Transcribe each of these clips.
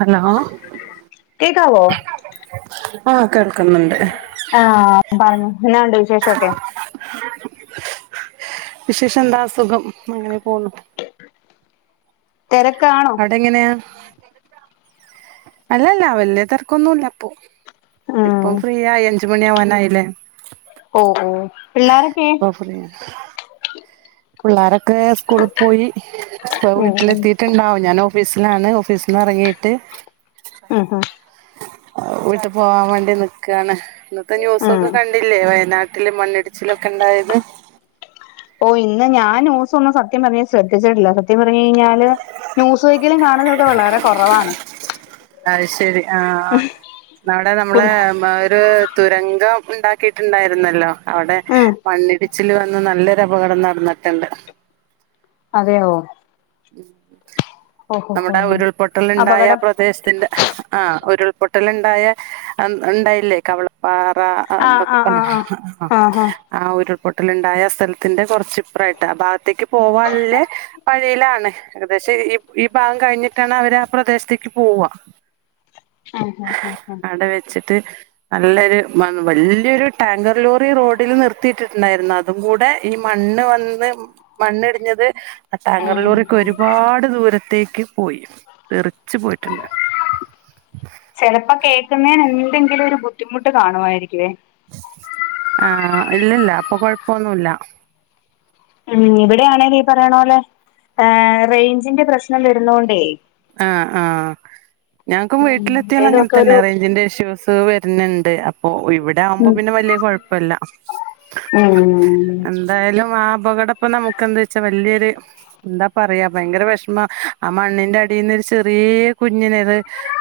Hello. കേക്കാവോ? ആഹ കേക്കുന്നുണ്ട്. ആഹ പറഞ്ഞോ. എന്നാ ഉണ്ട് വിശേഷമോക്കെ? വിശേഷം എന്താ സുഖം, അങ്ങനെ പോവുന്നു. തിരക്കാണോ. അവിടെ എങ്ങനെയാ. അല്ലല്ല വല്യ തിരക്കൊന്നുല്ല ഇപ്പൊ. ഇപ്പൊ ഉം ഫ്രീ ആയി അഞ്ചുമണി ആവാനായില്ലേ. ഓ ഓ പിള്ളോരൊക്കെ ഫ്രീ പിള്ളോരൊക്കെ സ്കൂളിൽ പോയി ഇപ ഉം ഉം വീട്ടിലെത്തിട്ട് ണ്ടാവും ഞാൻ ഓഫീസിലാണ് ഓഫീസിൽ നി ഇറങ്ങിയിട്ട് ഉം ഉം വീട്ട് പോവാൻ വേണ്ടി നിക്കയാണ് ഇന്നത്തെ ന്യൂസൊക്കെ ഉം കണ്ടില്ലേ വയനാട്ട് ട്ടില് മണ്ണിടിച്ചിലൊക്കെ ഇണ്ടായത് ഓ ഇന്ന് ഞാൻ ന്യൂസ ഒന്നും സത്യം പറഞ്ഞ ശ്രദ്ധിച്ചിട്ടില്ല സത്യം പറഞ്ഞ കഴിഞ്ഞാല് ന്യൂസ് വെക്കലും വളരെ കുറവാണ് അത് ശരി ആഹ നാടെ നമ്മളെ മഒരു തുരങ്കം ഉണ്ടാക്കിയിട്ടുണ്ടായിരുന്നല്ലോ അവിടെ ഉം മണ്ണിടിച്ചിൽ വന്ന നല്ലൊരു അപകടം നടന്നിട്ടുണ്ട് അതെയോ ഓഹോ ഹോ നമ്മുടെ ഉരുൾപൊട്ടല ഉണ്ടായ അപകടം പ്രദേശത്തിന്റെ ആഹ ഉരുൾപൊട്ടല ഉണ്ടായ ഉണ്ടായില്ലേ കവളപ്പാറ ആഹ് ആഹ്പ്പ ആഹ് ആഹ് ആഹ ആഹ് ആഹ് ആഹ ഉരുൾപൊട്ടല ഉണ്ടായ സ്ഥലത്തിന്റെ കുറച്ചിപ്പ്രറായിട്ട് ആ ഭാഗത്തേക്ക് പോകാനെ പഴിയിലാണ ഏകദേശം ഈ ഈ ഭാഗം കഴിഞ്ഞിട്ടാണ് അവര് ആ പ്രദേശത്തേക്ക് പോവുക ആഹഹ ആഹ ആഹ അട വെച്ചിട്ട് നല്ലൊരു വലിയൊരു ടാങ്കർ ലോറി റോഡിൽ നിർത്തിയിട്ടിട്ടുണ്ടായിരുന്നു അത് അതും കൂടെ ഈ മണ്ണ് വന്ന് മണ്ണിടിഞ്ഞത് ടാങ്കർ ലോറി ഉം ഒരുപാട് ദൂരത്തേക്ക് പോയി തെറിച്ചു പോയിട്ടുണ്ട് ചെിലപ്പോ കേക്കുന്നതിന് എന്തെങ്കിലും ഒരു ബുദ്ധിമുട്ട് കാണുമായിരികേ ആഹ ഇല്ലല്ല അപ്പൊ കൊഴപ്പൊന്നുല്ല ഉം ഇവിടെയാണേ ലീ പറയണ പോലെ റേഞ്ചിന്റെ പ്രശ്നം വരുന്നൊണ്ടേ ആഹ് ആഹ് ഞങ്ങക്കും ഉം വീട്ടിലെത്തിയ അങ്ങനെ എന്തേലുവൊക്കെ തന്നെ ഒരു റേഞ്ചിന്റെ ഇഷ്യൂസ് ണ്ട് അപ്പൊ ഇവിടെ ആവുമ്പോ ഉം പിന്നെ വലിയ കുഴപ്പല്ല ഉം എന്തായാലും ആ അപകടപ്പം നമുക്ക് എന്താ വെച്ചാൽ വല്യൊര് എന്താ പറയാ ഭയങ്കര വിഷമ ആ മണ്ണിന്റെ അടിൽന് ഒരു ചെറിയ കുഞ്ഞിനെത്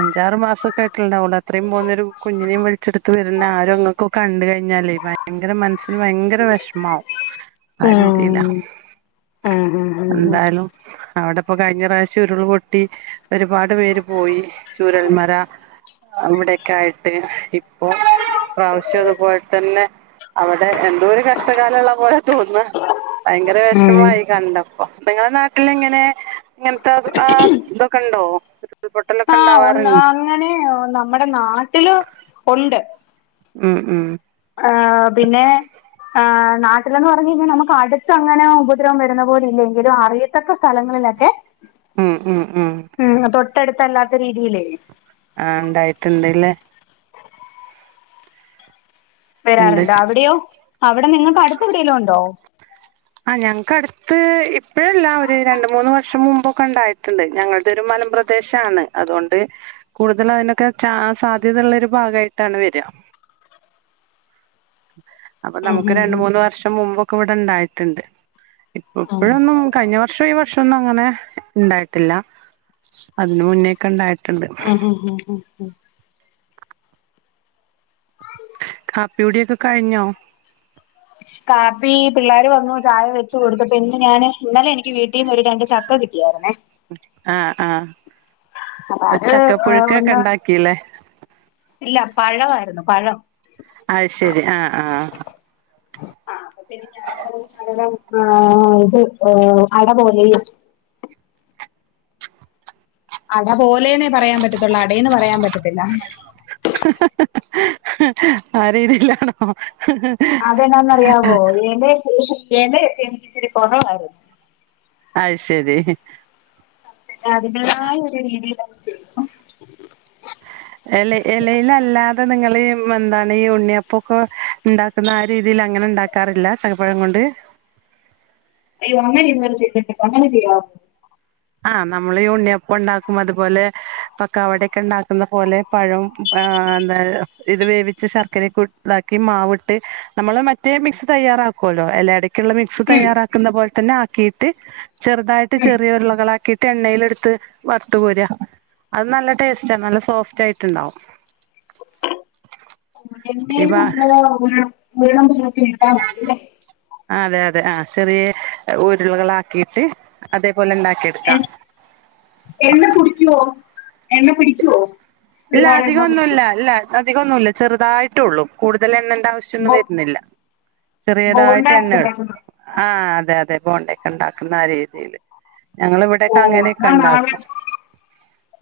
അഞ്ചാറ് മാസക്കെ ആയിട്ടുണ്ടാവൂ അത്രയും പോന്നൊ ഒരു കുഞ്ഞിനേ വലിച്ചെടുത്ത് വരുന്ന ആരും അങ്ങക്ക കണ്ട കഴിഞ്ഞാലേ ഭയങ്കര മനസ്സിന് ഭയങ്കര വേഷമാവും ആ ഉം ഉം രീതിയില്ല ഉം ഉം ഉം എന്തായാലും അവിടെപ്പോൊ കഴിഞ്ഞ പ്രാവശ്യം ഉരുൾ പൊട്ടി ഒരുപാട് പേര് പോയി ചുരൽമര അവിടെക്കെ ആയിട്ട് ഇപ്പൊ പ്രാവശ്യം അതുപോലെ തന്നെ അവിടെ എന്തോ ഒരു കഷ്ടകാലള്ള പോലെ തോന്ന ഭയങ്കര ഉം വിഷമായി കണ്ടപ്പോ നിങ്ങളെ നാട്ടിൽ ഇങ്ങനെ ഇങ്ങനത്തെ ആ ഇതൊക്കെ ഉണ്ടോ ഉരുൾപൊട്ടലൊക്കെ ആഹ് ഉണ്ടാവാ ഉണ്ട് അങ്ങനെ നമ്മുടെ നാട്ടില് ഉണ്ട് ഉം ഉം ആഹ് പിന്നെ ആ ന്ന് പറഞ്ഞു കഴിഞ്ഞാൽ നമുക്ക് അടുത്ത് അങ്ങനെ ഉപദ്രവംരുന്ന പോല ഇല്ലെങ്കിലും അറിയത്തക്ക സ്ഥങ്ങളിലൊക്കെ ഉം ഉം ഉം ഉം തൊട്ടടുത്തല്ലാത്ത രീതിയില് ആണ്ടായിട്ടുണ്ട് ലെ വരാറുണ്ട് എന്താ അവിടെയോ അവിടെ നിങ്ങക്ക് അടുത്ത് എവിടേലുണ്ടോ [unintelligible] അഹ് ഞങ്ങക്ക് അടുത്ത് ഇപ്പഴല്ലാ ഒരു രണ്ട് മൂന്ന് വർഷം മുമ്പൊക്കെണ്ടായിട്ടുണ്ട് ഞങ്ങളുടെ ഒരു മലമ്പ്ര ദേശാണ് അതുകൊണ്ട് കൂടുതല് അതിനൊക്കെ ച സാധ്യത ഉള്ള ഒരു ഭാഗമായിട്ടാണ് വരിക അപ്പൊ ഉം നമുക്ക് ഉം രണ്ട് ഉം മൂന്ന് വർഷം മുമ്പൊക്കെ ഇവിടെണ്ടായിട്ട്ണ്ട് ഇപ്പ ആഹ് ഇപ്പോഴൊന്നും കഴിഞ്ഞ വർഷം ഈ വർ പക്ഷ ഒന്നും അങ്ങനെ ഉണ്ടായിട്ടില്ല അതിന് മുന്നേക്കെണ്ടായിട്ടുണ്ട് ആ ആ ആ ആ കാപ്പികുടിയൊക്കെ കഴിഞ്ഞോ കാപ്പി പിള്ളേര് വന്നു ചായ വെച്ചു കൊടുത്തപ്പ ഇന്ന് ഞാന് ഇന്നലെ എനിക്ക് വീട്ടീന്ന് ഒരു രണ്ട് ചക്ക കി [unintelligible] ആഹ് ആഹ് അപ്പൊ പ അത് ചക്ക പുഴുക്കൊക്കെ ഒന്ന് ഉണ്ടാക്കില്ലേ ഇല്ല പഴമായിരുന്നു പഴം അയ്ശരി ആഹ് ആഹ് അഹ് അപ്പപ്പിന്നെ ഞാനത് [unintelligible] ഇത് അട പോലെയും അട പോലെന്നേ പറയാൻ പറ്റത്തുള്ളൂ അടേന്ന് പറയാൻ പറ്റത്തില്ല ആ രീതില്ലാണോ അതെ എന്നാന്നറിയാവോ എലേ [unintelligible] ച്ചിരി കൊറവായിരുന്നു അയ്ശരി അതിന്റെതായ ഒരു രീതിയില് [unintelligible] എലെ എലേലല്ലാതെ നിങ്ങള് എന്താണ് ഈ ഉണ്ണിയപ്പൊക്കെ ഉണ്ടാ ക്കുന്ന ആ രീതിയില് അങ്ങനെ ഉണ്ടാക്കാറില്ല ചക്കപ്പഴം കൊണ്ട് അയ്യോ അങ്ങനെ ഇന്ന് വരെ ചെയ്തി [unintelligible] അങ്ങനെ ചെയ്യോ ആഹ് നമ്മള് ഈ ഉണ്ണിയപ്പ ഉണ്ടാക്കും അതുപോലെ പക്കവട ഒക്കെ ഉണ്ടാക്കുന്ന പോലെ പഴം ആഹ് എന്താ ഇത് വേവിച്ച് ശർക്കരക്ക് ഇതാക്കി മാവിട്ട് നമ്മള് മ റ്റേ മിക്സ് തയ്യാറാക്കുവല്ലോ എലയടിം ക്ക്ള്ള മിക്സ് തയ്യാറാക്കുന്ന പോൽതന്നെ ആക്കിയിട്ട് ചെറുതായിട്ട് ചെറിയൊർ കളാക്കിയിട്ട് എണ്ണയിലടുത്ത് വറത്തു കോരാ അത് നല്ല ടേസ്റ്റാണ് നല്ല സോഫ്റ്റ് ആയിട്ടുണ്ടാവും എണ്ണേല് ഈ [unintelligible] നമ്മള് വെള്ളം പോലക്കെ ഇണ്ടാല്ലേ ആഹ് അതെ അതെ ആ ചെറിയ ഉരുളകൾക്കിയിട്ട് അതേപോലെ എണ്ണ ഉണ്ടാക്കിയെടുക്കാം എണ്ണ പിടിക്കോ എണ്ണ പിടിക്കോ ഇല്ല അധികൊന്നുല്ല ഇല്ല അധികൊന്നുഇല്ല ചെറുതായിട്ടൊള്ളൂ കൂടുതൽ എണ്ണന്റെ ആവ് ശ്യന്നും ബോ വരുന്നില്ല ബോണ്ട ചെറിയതായിട്ട് എണ്ണ ഉണ്ടാക്കുന്നു ആഹ് അതെ അതെ പോണ്ട ഒക്കെ ഉണ്ടാക്കുന്ന ആ രീതില് ഞങ്ങ ഇവിടെക്കെ ഓ അങ്ങനെയൊക്കെ ഉണ്ടാക്കും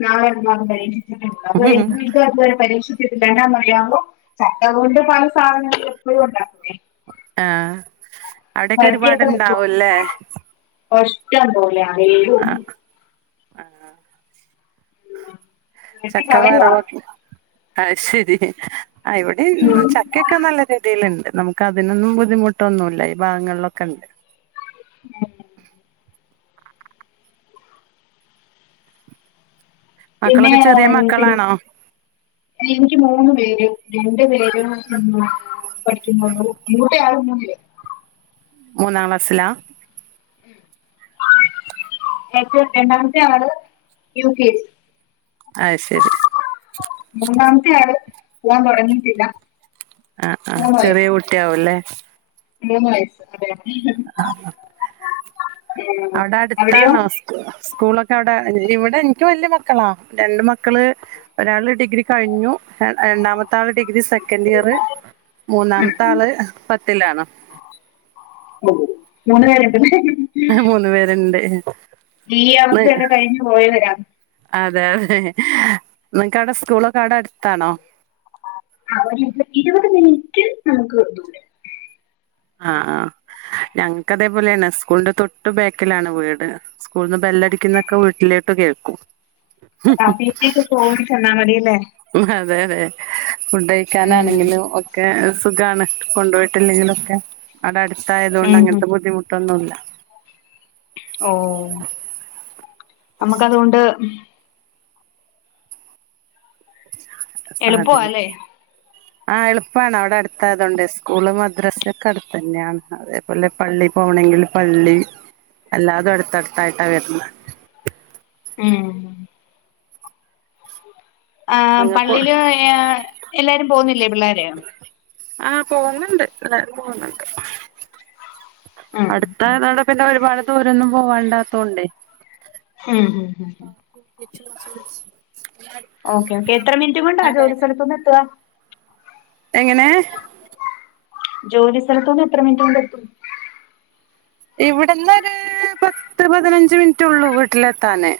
നാ [unintelligible] പരീക്ഷി [unintelligible] ചക്ക കൊണ്ട് പല സാധനങ്ങൾ എപ്പോഴും ഉണ്ടാക്കേ ആഹ് മദ്യൊക്ക വക്കും ഇഷ്ടം പോലെ അതല്ലും ആ വെട്ടി കളയുവാണ് ചക്കവറവൊക്കെ അഹ്ശരി ആ ഇവിടെ ഇന്ന് ഉം. ച ക്കൊക്കെ നല്ല രീതിയിലുണ്ട് നമുക്ക് അതിനൊന്നും ബുദ്ധിമുട്ടൊന്നുല്ല ഈ ഭാഗങ്ങളിലൊക്കെ ഉണ്ട് ഉം പിന്നെ മക്കളൊക്കെ ചെറിയ ഏ പിന്നെ മക്കളാണോ എനിക്ക് മൂന്ന് പേര് രണ്ടു പേരും [unintelligible] പഠിക്കുന്നൊള്ളു മൂത്തയാള് മൂന്നില് മൂന്നാം ക്ലാസ്സിലാ ഏറ്റവും രണ്ടാമത്തെയാള് യു കെ ജി അത് ശരി മൂന്നാമത്തെയാള് പുവ്വാൻ തൊടങ്ങിട്ടില്ല ആഹ് ആഹ് ചെറിയ കുട്ടിയാവുല്ലേ മൂന്ന് വയസ്സ് അതെ ഉം ആഹ് അവടെ അവിടെയോ അടുത്താണോ സ്കൂളൊക്കെ അവടെ ഇവിടെ ഇൻക്ക് വല്യ മക്കളാ രണ്ട് മക്കള് ഒരാള് ഡിഗ്രി കഴിഞ്ഞു രണ്ടാമത്തെ ആള് ഡിഗ്രി സെക്കൻഡ് ഇയർ മൂന്നാമത്തെ ആള് പത്തിലാണ് മൂന്നുപേര്ണ്ട് ഹ് മൂന്നു പേരുണ്ട് ഈ അവസ്ഥ ഒക്കെ അതെ കഴിഞ്ഞ് പോയവരാ അതെ യതെ നിങ്ങൾക്ക് സ്കൂളൊക്കെ അവടെ അടുത്താണോ ആഹ് ഒരു ഇരുപത് മിനിറ്റ് നമുക്ക് ദൂരം ആഹ് ആ ഞങ്ങക്ക് അതേപോലെ തന്നെ സ്കൂളിന്റെ തൊട്ടു ബാക്കിലാണ് വീട് സ്കൂളിന്ന് ബെല്ലടിക്കുന്നൊക്കെ വീട്ടിലോട്ട് കേൾക്കും ആഹ് പി ടി എ ക്കൊക്കെ ഓടി ചെന്നാമതില്ലേ അതെയതെ ഫുഡ് ഉം കഴിക്കാനാണെങ്കിലും ഒ ക്കെ സുഖാണ് കൊണ്ടോയിട്ടില്ലെങ്കിലൊക്കെ അവടെ അടുത്തായതോണ്ട് ഉം ഉം അങ്ങനത്തെ ബുദ്ധിമുട്ടൊന്നുല്ല ഓഹ് നമുക്കതോണ്ട് എളുപ്പവാ സാധനം അല്ലേ ആഹ് എളുപ്പാണ് അവടെ ആഹ് എളുപ്പാണ് അവിടെ അടുത്തായതോണ്ട് സ്കൂളും മദ്രസൊക്കെ അടുത്തു തന്നെയാണ് അതെ പോലെ പള്ളി പോണങ്കിൽ പള്ളി എല്ലാതും അടുത്തടുത്തായിട്ടാണ് വരുന്നത് ഉം ആ നിങ്ങക്ക് പള്ളില് എല്ലാരും പോവുന്നില്ലേ പിള്ളേര് ആഹ് പോന്നുണ്ട് എല്ലാരും പോവുന്നുണ്ട് ഉം അടുത്തായതോടെ പിന്നെ ഒരുപാട് ദൂരൊന്നും പോവാണ്ടാത്തോണ്ടെ ഉംഹ് ഹു ഹും തിരിച്ചും മറിച്ചും പുടിച്ച് ഇപ്പൊന്ന്ട്ട് താ എങ്ങനെ ജോലി സ്ഥലതൂന്നു എത്ര മിനിറ്റോണ്ടെത്തും ഇവിടന്നൊര് പത്ത് പതിനഞ്ച് മിനിറ്റൊള്ളൂ വീട്ടിലെത്താന്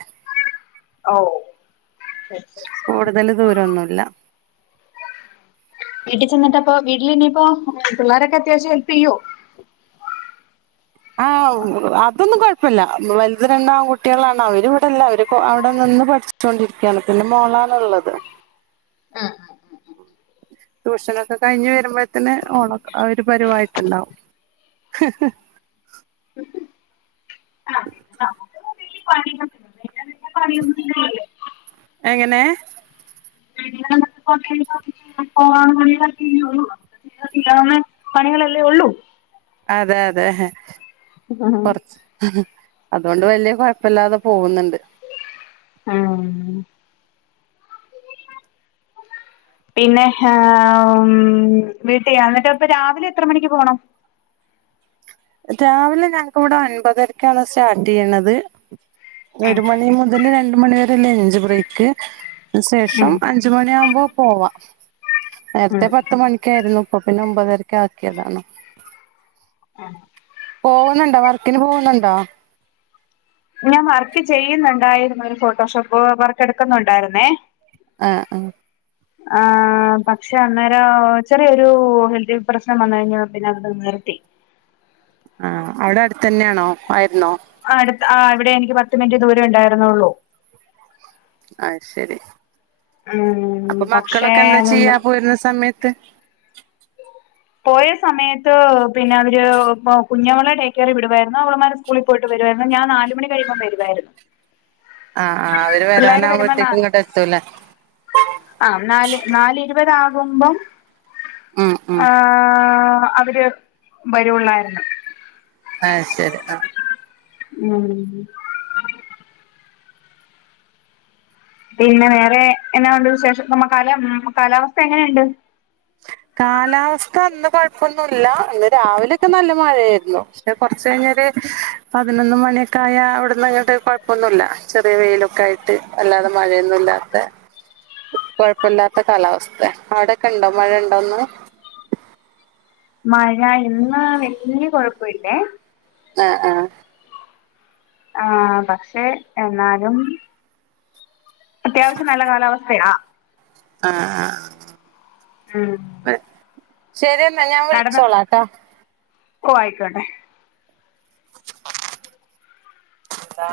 ഓഹ് കൂടുതല് ദൂരൊന്നൂമല്ല വീട്ടിചെന്നിട്ടപ്പോ വീട്ടിൽ ഇനിയിപ്പോ പിള്ളാരൊക്കെ അത്യാവശ്യം ഹെൽപ്പിയ്യോ ആഹ് അതൊന്നും കൊഴപ്പല്ല വലുത് രണ്ടും ആൺ കുട്ടിയേളാണ് അവര് ഇവിടെല്ല അവര് അവടെ നിന്ന് പഠി ച്ചോണ്ടിരിക്കാണ് പിന്നെ മോളാണ്ള്ളത് ട്യൂഷനൊക്കെ കഴിഞ്ഞ് വരുമ്പോഴത്തിന് ഒരു പരുവായിട്ടുണ്ടാവും ഹു ഹ് ആഹ് പിന്നെ [unintelligible] പണിയൊഒന്നുമില്ലല്ലോ ഇവിടെ എങ്ങനെ [inaudible] ചെയ്യാവുന്ന പണികളല്ലേ ഒള്ളൂ അതെ അതെ ആഹ് കൊറച്ച് അതുകൊണ്ട് വലിയ കൊഴപ്പില്ലാതെ പോകുന്നുണ്ട് ആഹ് പിന്നെ വീട്ടി അന്നിട്ട് ഇപ്പ രാവിലെ എത്ര മണിക്ക് പോണം രാവിലെ ഞങ്ങക്കിവിടെ ഒൻപതരക്കാണ് സ്റ്റാർട്ട് ചെയ്യണത് ഉം ഒരു മണി മുതൽ രണ്ടു മണി വരെ ലഞ്ച് ബ്രേക്ക് ഉം ശേഷം അഞ്ച് മണി യാവുമ്പോ പോവാം ഉം നേരത്തെ പത്തു മണിക്കായിരുന്നു ഇപ്പൊ പിന്നെ ഒമ്പതരക്കാക്കിയതാണ് പോവുന്നുണ്ടോ വർക്കിന് പോവുന്നുണ്ടോ ഞാൻ വർക്ക് ചെയ്യുന്നുണ്ടായിരുന്നു ഒരു ഫോട്ടോഷോപ്പ് വർക്ക് എടുക്കുന്നുണ്ടായിരുന്നേ ആഹ് ആഹ് ആ പക്ഷെ അന്നേരം ചെറിയൊരു ഹെൽത്തി പ്രശ്നം വന്നു കഴിഞ്ഞപ്പോ പിന്നെ അത് നിർത്തി ആഹ് അവിടെ അടുത്തു തന്നെയാണോ ആയിരുന്നോ അടുത് ആ ഇവിടെ എനിക്ക് പത്ത് മിനിറ്റ് ദൂരേ ഉണ്ടായിരുന്നുള്ളു അത് ശരി ഉം അപ്പൊ പക്ഷേ മക്കളൊക്കെ എന്താ അതൊന്ന് ചെയ്യാ പോരുന്ന സമയത്ത് പോയ സമയത്ത് പിന്നെ അവര് കുഞ്ഞവളെ ഡേകെയറി വിടുവാരുന്നു അവള്മാര് സ് കൂളി പോയിട്ട് വരുവാരുന്നു ഞാൻ നാലുമണി കഴീമ്പം വരുവാരുന്നു ആഹ് ആഹ് അവര് വരാനാവുമ്പഴത്തേക്കും ഇങ്ങോട്ട് എത്തൂലേ ആഹ് നാല് നാല് ഇരുപത് ആകുമ്പം ഉം ഉം ആഹ് അവര് വരൂള്ളായിരുന്നു അത് ശരി ആഹ് ഉം പിന്നെ വേറെ എന്നാ ഒണ്ട് വിശേഷം നമ്മ കാല കാലാവസ്ഥ എങ്ങനെയുണ്ട് കാലാവസ്ഥ ഇന്ന് കൊഴപ്പൊന്നുല്ല ഇന്ന് രാവിലെയൊക്കെ നല്ല മഴയാരുന്നു പിന്നെ കൊറച്ച് കഴിഞ്ഞൊര് പതിനൊന്ന് മണിയൊക്കെ ആയാൽ അവിടുന്ന് ഇങ്ങോട്ട് കൊഴപ്പൊന്നുല്ല ചെറിയ വെയിലൊക്കെ ആയിട് ട്ട് അല്ലാതെ മഴയൊന്നും ഇല്ലാത്ത കൊഴപ്പില്ലാത്ത കാലാവസ്ഥ അവിടൊക്കെ ണ്ടോ മഴ ഉണ്ടോന്ന് മഴ ഇന്ന് വല്യ കൊഴപ്പം ഇല്ലേ ആഹ് ആഹ് ആഹ് പക്ഷെ എന്നാലും അത്യാവശ്യം നല്ല കാലാവസ്ഥയാ ആഹ് ആഹ് ഉം ശരിയെന്നാ ഞാൻ വിളിച്ചോളാട്ടാ ഓഹ് ആയിക്കോട്ടെ താ